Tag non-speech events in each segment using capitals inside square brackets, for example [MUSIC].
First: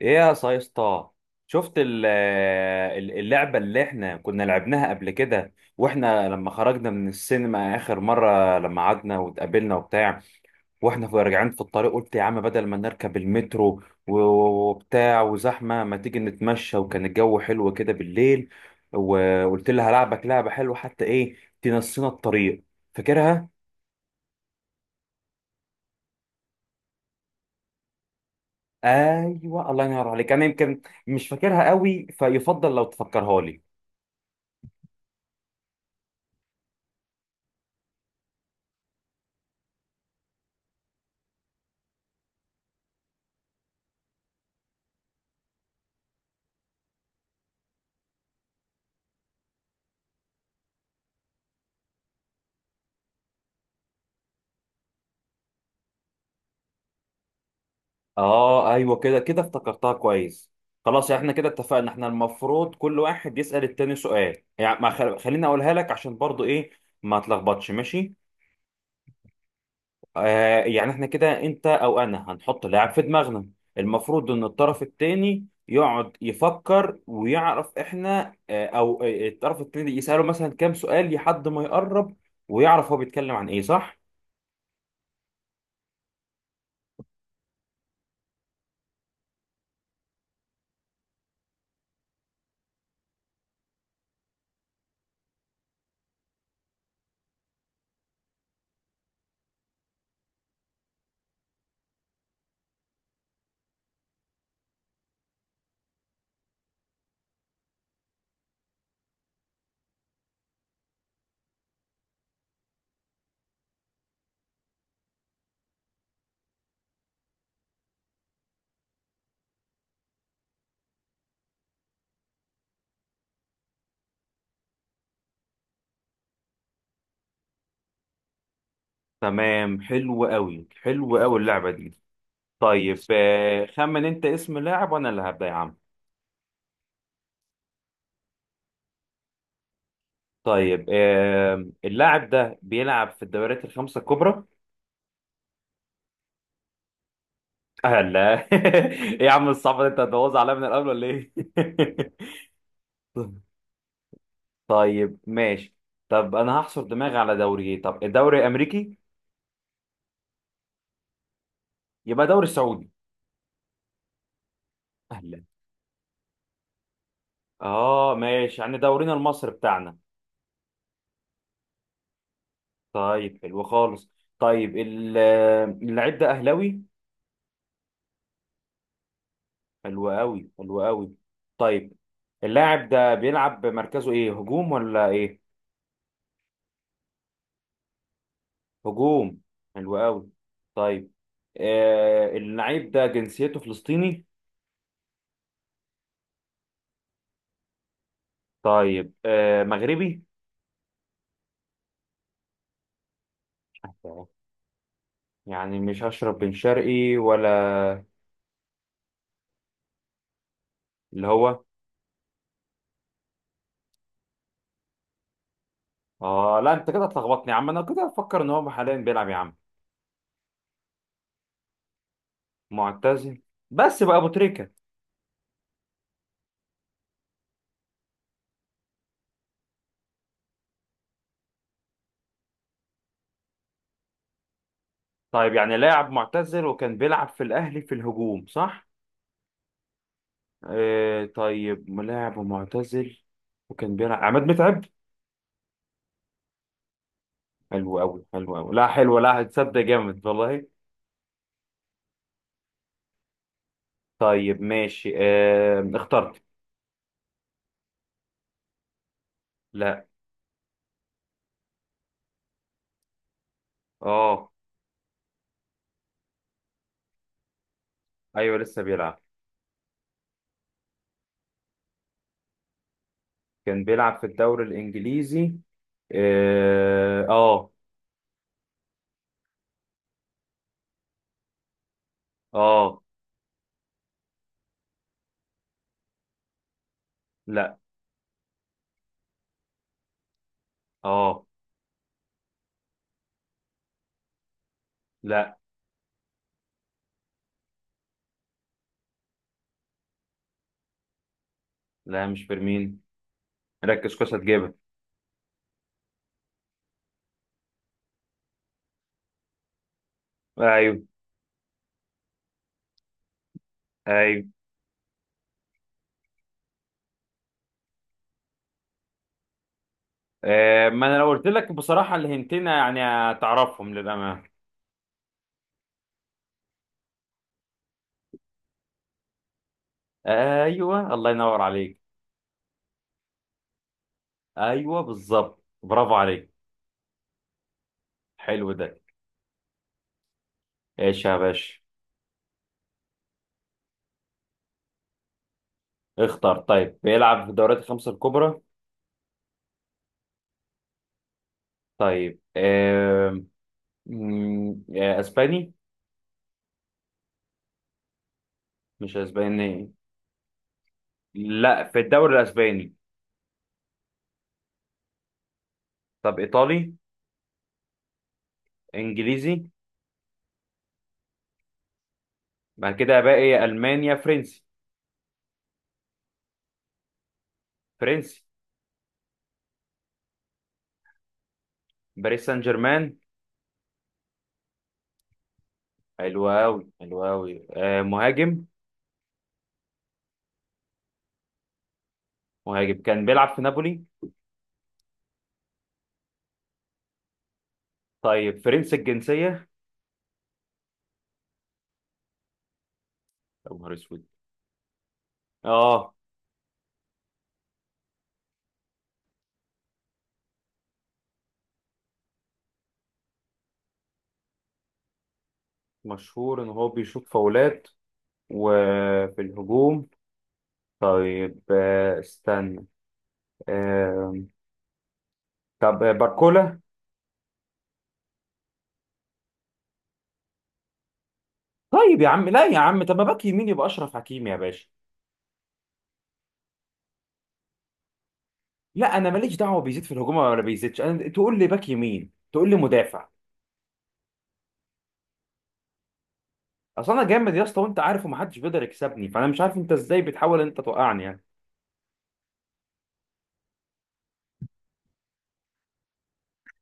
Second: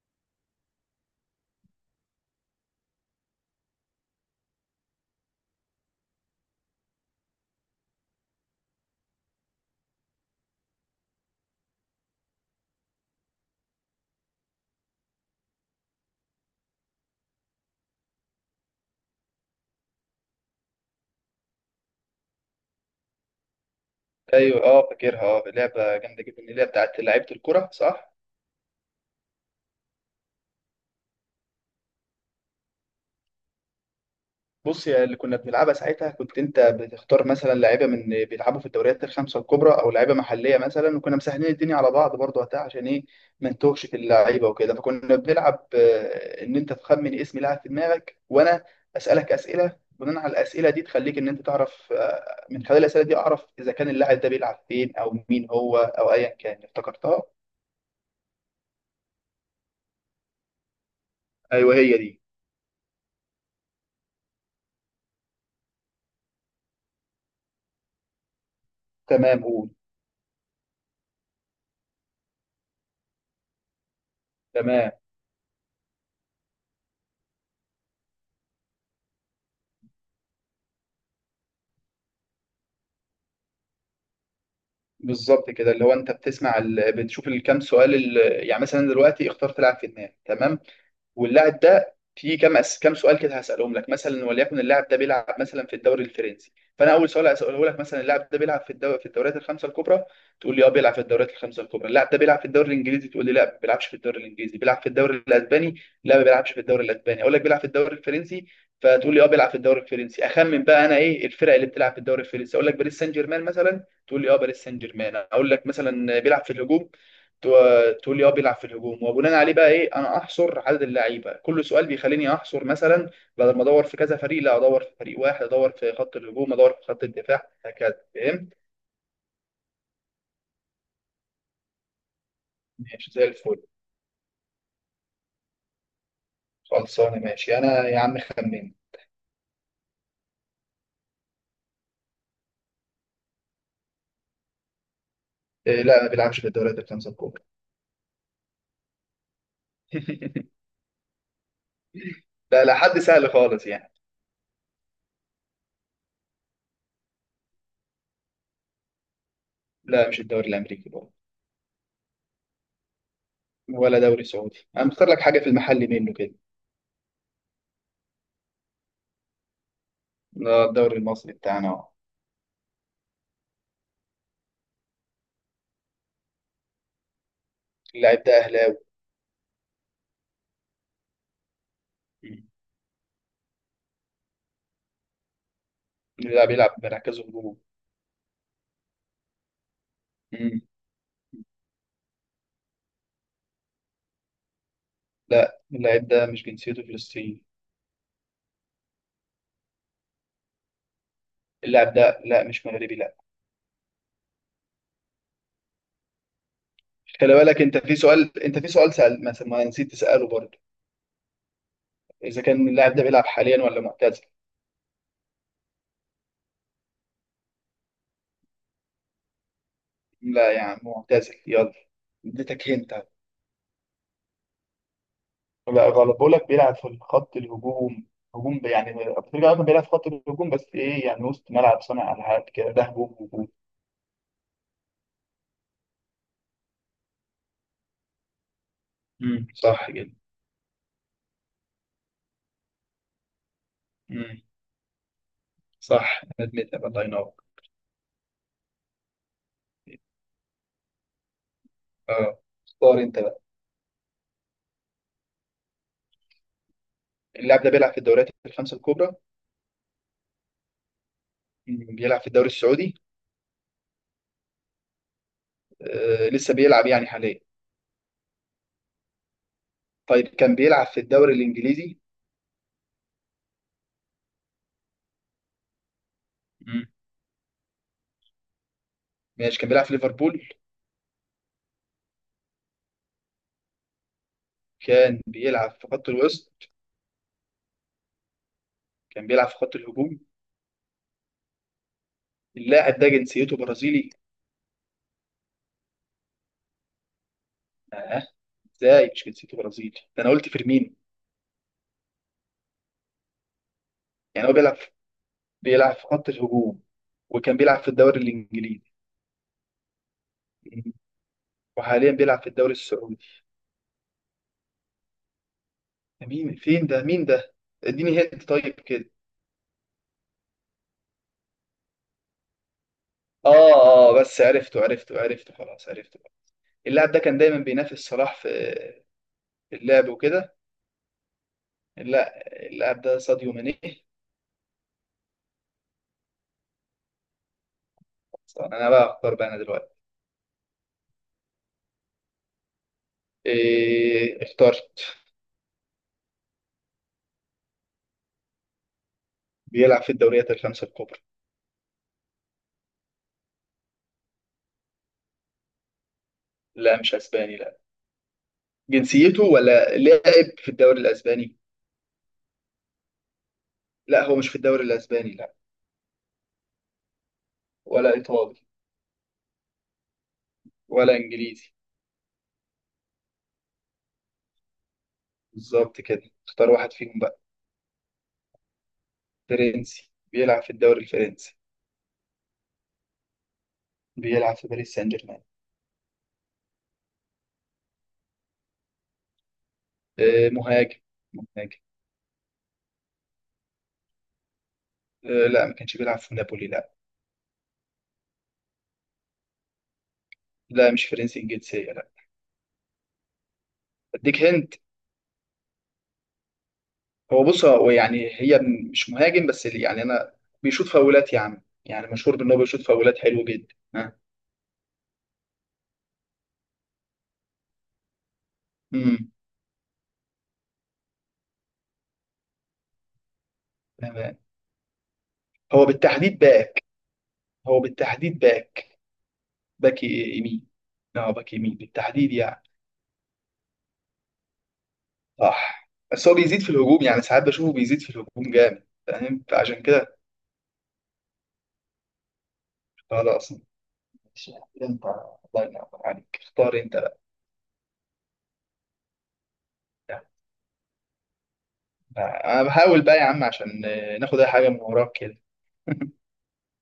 ايه يا سايستا، شفت اللعبة اللي احنا كنا لعبناها قبل كده، واحنا لما خرجنا من السينما اخر مرة لما قعدنا واتقابلنا وبتاع، واحنا راجعين في الطريق. قلت يا عم بدل ما نركب المترو و- وبتاع وزحمة، ما تيجي نتمشى، وكان الجو حلو كده بالليل. وقلت لها هلعبك لعبة حلوة حتى ايه، تنسينا الطريق. فاكرها؟ ايوه، فاكرها، لعبه جامده جدا، اللي هي بتاعت لعيبه الكره، صح؟ ايوه الله ينور عليك، انا يمكن مش فاكرها قوي، فيفضل لو تفكرها لي. بص، يا اللي كنا بنلعبها ساعتها كنت انت بتختار مثلا لعيبه من بيلعبوا في الدوريات الخمسه الكبرى او لعيبه محليه مثلا، وكنا مسهلين الدنيا على بعض برضه وقتها، عشان ايه؟ ما نتوهش في اللعيبه وكده. فكنا بنلعب ان انت تخمن اسم لاعب في دماغك، وانا اسالك اسئله، بناء على الاسئله دي تخليك ان انت تعرف، من خلال الاسئله دي اعرف اذا كان اللاعب ده بيلعب فين او مين هو او ايا كان. افتكرتها؟ اه ايوه كده كده افتكرتها كويس. خلاص احنا كده ايوه، اتفقنا. هي احنا دي. المفروض كل واحد يسأل التاني سؤال. يعني ما خل... خليني اقولها لك عشان برضو ايه، ما تلخبطش، ماشي. تمام، قول. يعني احنا كده انت او انا هنحط لاعب في دماغنا. المفروض ان الطرف تمام، التاني يقعد يفكر ويعرف احنا آه او آه، الطرف التاني يسأله مثلا كام سؤال لحد ما يقرب ويعرف هو بيتكلم عن ايه، صح. بالظبط كده. اللي هو انت بتشوف الكام سؤال يعني مثلا دلوقتي اختار تلعب في دماغك، تمام. واللاعب ده في كام سؤال كده هسألهم لك، مثلا وليكن اللاعب ده بيلعب مثلا في الدوري الفرنسي. فانا اول سؤال هسأله لك، مثلا اللاعب ده بيلعب في الدوريات الخمسه الكبرى؟ تقول لي: اه بيلعب في الدوريات الخمسه الكبرى. اللاعب ده بيلعب في الدوري الانجليزي؟ تقول لي: لا ما بيلعبش في الدوري الانجليزي، بيلعب في الدوري الاسباني؟ لا ما بيلعبش في الدوري الاسباني. اقول لك: بيلعب في الدوري الفرنسي. فتقول لي: اه بيلعب في الدوري الفرنسي. اخمن بقى انا ايه الفرق اللي بتلعب في الدوري الفرنسي، اقول لك باريس سان جيرمان مثلا. تقول لي: اه باريس سان جيرمان. اقول لك مثلا بيلعب في الهجوم. تقول لي: اه بيلعب في الهجوم. وبناء عليه بقى ايه، انا احصر عدد اللعيبه، كل سؤال بيخليني احصر مثلا، بدل ما ادور في كذا فريق، لا ادور في فريق واحد، ادور في خط الهجوم، ادور في خط الدفاع، هكذا. فهمت؟ تمام حلو قوي حلو قوي اللعبة دي. طيب ماشي زي الفل. خمن انت اسم لاعب وانا اللي هبدأ يا عم. خلصانه ماشي، انا يا عم خمن. طيب اللاعب ده بيلعب في الدوريات الخمسة الكبرى. إيه، لا ما بيلعبش في الدوريات الخمسه الكبرى. لا [LAUGHS] ايه يا عم الصعب ده، انت هتبوظ عليا من [LAUGHS] الاول ولا ايه؟ [LAUGHS] لا، لا، حد سهل خالص يعني. طيب ماشي. طب انا هحصر دماغي على دوري ايه، طب الدوري الامريكي. لا مش الدوري الامريكي برضه. يبقى دوري سعودي. ولا دوري سعودي، انا مختار لك حاجه اهلا. في المحل منه كده. اه ماشي، يعني دورينا المصري بتاعنا. لا، الدوري المصري بتاعنا اهو. طيب حلو خالص. طيب اللاعب ده اهلاوي. اللاعب ده اهلاوي. حلو قوي حلو قوي. طيب، مم. اللاعب ده بيلعب بمركزه ايه، هجوم ولا ايه؟ لا، بيلعب بمركزه هجوم. هجوم. حلو قوي. طيب آه اللعيب ده جنسيته فلسطيني. لا، اللاعب ده مش جنسيته فلسطيني. طيب آه مغربي. اللاعب ده لا مش مغربي، لا. يعني مش هشرب بن شرقي خلي ولا؟ بالك، انت في سؤال سأل، ما نسيت تسأله برضه. اللي هو. اذا كان اللاعب ده بيلعب حاليا ولا معتزل؟ اه لا انت كده هتلخبطني يا عم، انا كده افكر ان هو حاليا بيلعب يا عم. لا يا عم معتزل، يلا. اديتك هنت أهو. معتزل. بس بقى ابو تريكة. لا غلط، بقول لك بيلعب في الخط الهجوم. هجوم يعني افريقيا، اصلا بيلعب في خط الهجوم بس ايه، يعني وسط ملعب صانع العاب كده، ده هجوم هجوم. طيب يعني لاعب معتزل وكان بيلعب في الاهلي في الهجوم، صح. صح كده. آه طيب ملاعب ومعتزل وكان بيلعب، امم عماد متعب. صح، انا ادمتها، الله ينور. حلو أوي حلو أوي، لا حلو، لا هتصدق جامد والله. اه، اختار انت بقى. طيب ماشي آه اخترت. اللاعب ده بيلعب في الدوريات الخمسة الكبرى؟ لا. بيلعب في الدوري السعودي؟ اه لسه بيلعب يعني حاليا؟ ايوه لسه بيلعب. طيب، كان بيلعب في الدوري الانجليزي؟ كان بيلعب في الدوري الانجليزي. مم. اه اه. ماشي، كان بيلعب في ليفربول؟ آه، كان بيلعب في خط الوسط؟ لا. كان بيلعب في خط الهجوم؟ اه. اللاعب ده جنسيته برازيلي؟ لا اه، ازاي مش جنسيته برازيلي؟ ده انا قلت فيرمينو. لا مش فيرمين، ركز كويس يعني هو هتجيبها. بيلعب في خط الهجوم، وكان بيلعب في الدوري الانجليزي. مم. ايوه. وحاليا بيلعب في الدوري السعودي. ايوه. ده مين فين؟ ده مين ده؟ اديني هنت طيب كده. آه ما انا لو قلت لك بصراحه الهنتين يعني اه، هتعرفهم اه، بس للامانه. عرفته، عرفته، عرفته، خلاص عرفته. اللاعب ده كان دايما بينافس صلاح في اللعب وكده. ايوه الله ينور عليك. لا، اللاعب ده ساديو ماني. ايوه بالظبط برافو عليك. حلو انا ده. بقى اختار بقى، انا دلوقتي. ايش يا باشا؟ إيه، اخترت. اختار. طيب بيلعب في الدوريات الخمسة الكبرى. بيلعب في الدوريات الخمسه الكبرى. طيب آم، مم، آه، اسباني. لا مش اسباني، لا. مش جنسيته اسباني، ولا لاعب في الدوري الاسباني؟ لا في الدوري الاسباني. لا، هو مش في الدوري الاسباني، لا. طب ايطالي. ولا ايطالي. انجليزي. ولا انجليزي. بعد كده باقي المانيا فرنسي. بالظبط كده، اختار واحد فيهم بقى. فرنسي. فرنسي، بيلعب في الدوري الفرنسي؟ باريس سان جيرمان. بيلعب في باريس سان جيرمان؟ حلو قوي حلو قوي مهاجم. إيه، مهاجم، مهاجم. مهاجم كان بيلعب في نابولي. إيه، لا ما كانش بيلعب في نابولي، لا. طيب فرنسي الجنسية. لا، مش فرنسي الجنسيه، لا. يا نهار اسود. اديك هند. اه بص، هو يعني هي مش مهاجم، بس اللي يعني انا، بيشوط فاولات يا عم، يعني مشهور بان هو بيشوط فاولات حلو جدا، ها. مشهور ان هو بيشوط فاولات امم وفي الهجوم. طيب استنى. تمام. آم، هو طب بالتحديد باركولا. باك هو بالتحديد باك يمين. اه، باك يمين طيب يا بالتحديد عم، يعني. لا يا عم طب ما باك يمين يبقى اشرف حكيمي يا باشا. صح، بس هو بيزيد في الهجوم، يعني ساعات بشوفه بيزيد في الهجوم جامد، لا انا فاهم؟ ماليش دعوه فعشان بيزيد في كده. الهجوم ولا بيزيدش، انا تقول لي باك يمين، تقول لي مدافع. خلاص، ماشي. انت الله ينور عليك، اختار انت اصل بقى. انا جامد يا اسطى، وانت عارف، ومحدش بيقدر يكسبني، فانا مش عارف انت ازاي بتحاول انت توقعني يعني. آه، انا بحاول بقى يا عم، عشان ناخد اي حاجه من وراك كده.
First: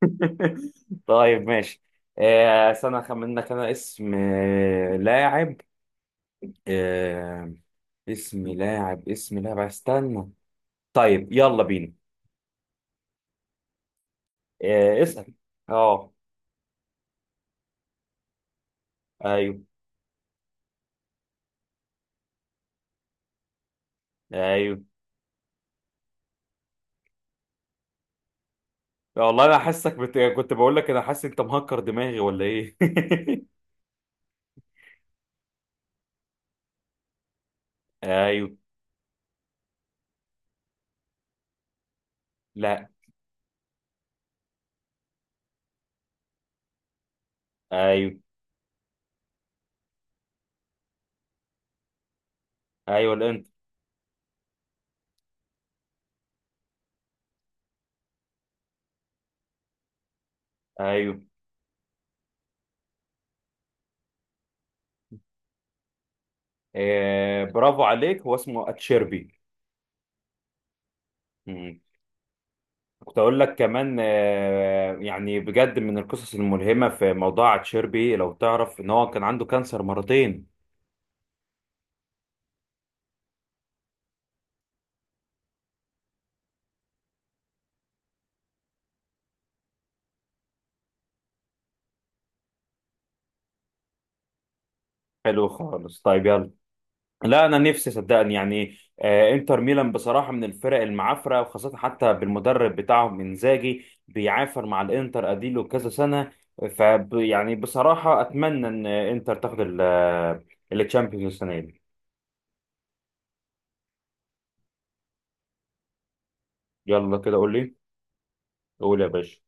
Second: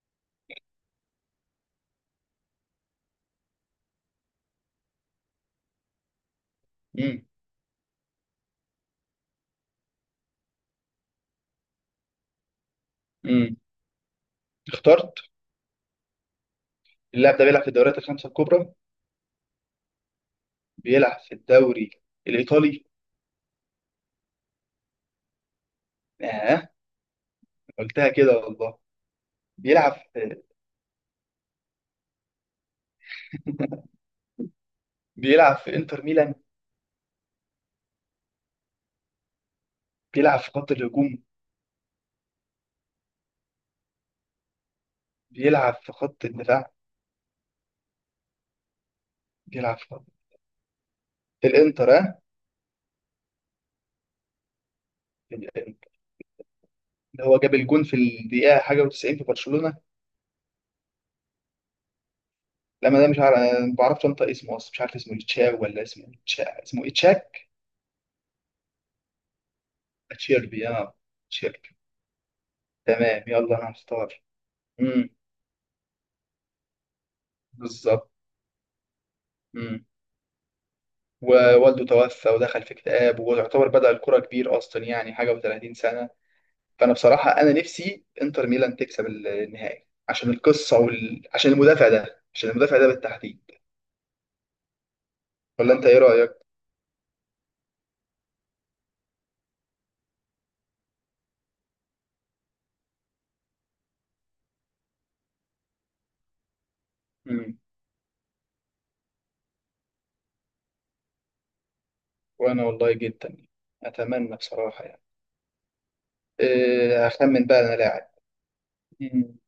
[LAUGHS] طيب ماشي. استنى اخمن لك انا اسم لاعب. امم. آه، اسم لاعب اسم لاعب استنى. طيب يلا بينا. امم. اخترت؟ اسأل. اه. اللاعب ده بيلعب في الدوريات الخمسه الكبرى؟ ايوه. بيلعب في الدوري الإيطالي؟ ايوه. آه، قلتها كده والله. والله انا بيلعب في كنت بقول لك انا حاسس انت مهكر دماغي ولا ايه. بيلعب في إنتر ميلان؟ [LAUGHS] ايوه. بيلعب في خط الهجوم؟ لا. بيلعب في خط الدفاع؟ ايوه. بيلعب في الإنتر، آه. ايوه الانت. اللي هو جاب الجون في الدقيقة حاجة و90 في برشلونة. ايوه. لما ده، مش عارف، أنا ما بعرفش أنطق اسمه أصلا، مش عارف اسمه إتشاو ولا اسمه إتشا، اسمه إتشاك؟ برافو عليك، هو اسمه اتشيربي. أتشيربي، آه، أتشيربي. مم. كنت تمام، اقول لك يلا أنا كمان هختار. امم. يعني بجد من القصص الملهمة في موضوع بالظبط. اتشيربي، لو تعرف ان هو كان عنده كانسر امم. مرتين. ووالده توفى ودخل في اكتئاب، ويعتبر بدأ الكرة كبير أصلا، يعني حاجة و30 سنة. فانا بصراحه، انا نفسي انتر ميلان تكسب النهائي عشان القصه عشان المدافع ده بالتحديد. حلو ولا انت ايه خالص طيب رايك؟ يلا. لا انا نفسي صدقني يعني انتر ميلان بصراحه من الفرق المعافره، وخاصه حتى بالمدرب بتاعهم انزاجي، بيعافر مع الانتر اديله كذا سنه. ف يعني مم. بصراحه اتمنى ان انتر تاخد الشامبيونز السنه دي. وانا والله جدا اتمنى بصراحه، يعني. إيه، يلا كده هخمن قول بقى لي. انا لاعب. قول يا مم. باشا.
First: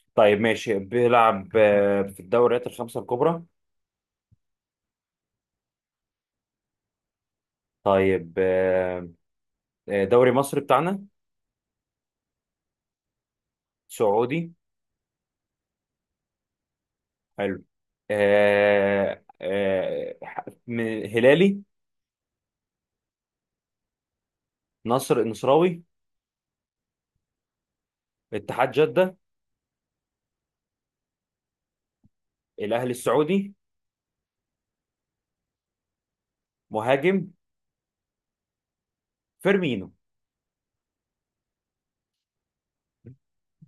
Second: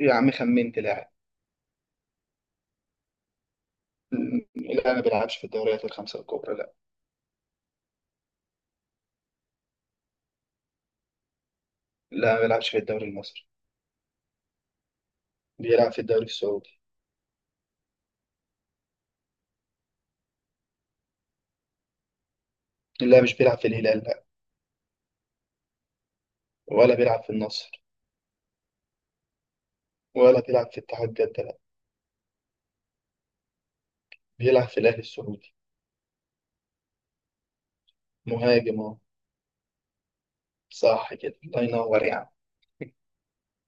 يا عم، طيب ماشي خمنت لاعب. بيلعب في الدوريات الخمسه الكبرى. لا ما بيلعبش في الدوريات الخمسه الكبرى، لا. طيب دوري مصر بتاعنا. لا ما بيلعبش في الدوري المصري. سعودي. بيلعب في الدوري السعودي. حلو. هلالي. لا مش بيلعب في الهلال، لا. نصر النصراوي. ولا بيلعب في النصر. اتحاد جدة. ولا بيلعب في اتحاد جده، لا. الاهلي السعودي. بيلعب في الاهلي السعودي. مهاجم. مهاجم اهو. فيرمينو. صح كده، الله ينور.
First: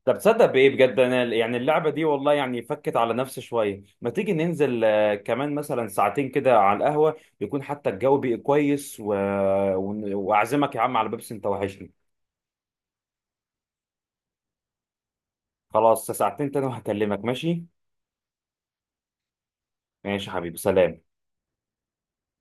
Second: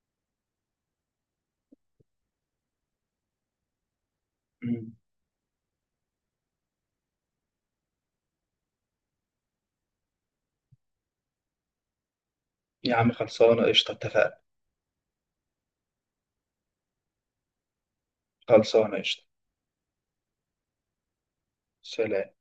طب تصدق بايه بجد انا يعني اللعبه دي والله يعني فكت على نفسي شويه. ما تيجي ننزل يعني. كمان مثلا ساعتين كده على القهوه، يكون حتى الجو بقى كويس و... واعزمك يا عم على بيبسي، انت وحشني. يا عم، خلصانة قشطة، اتفقنا. خلاص، ساعتين تاني وهكلمك، ماشي. خلصانة قشطة. ماشي يا حبيبي، سلام. سلام.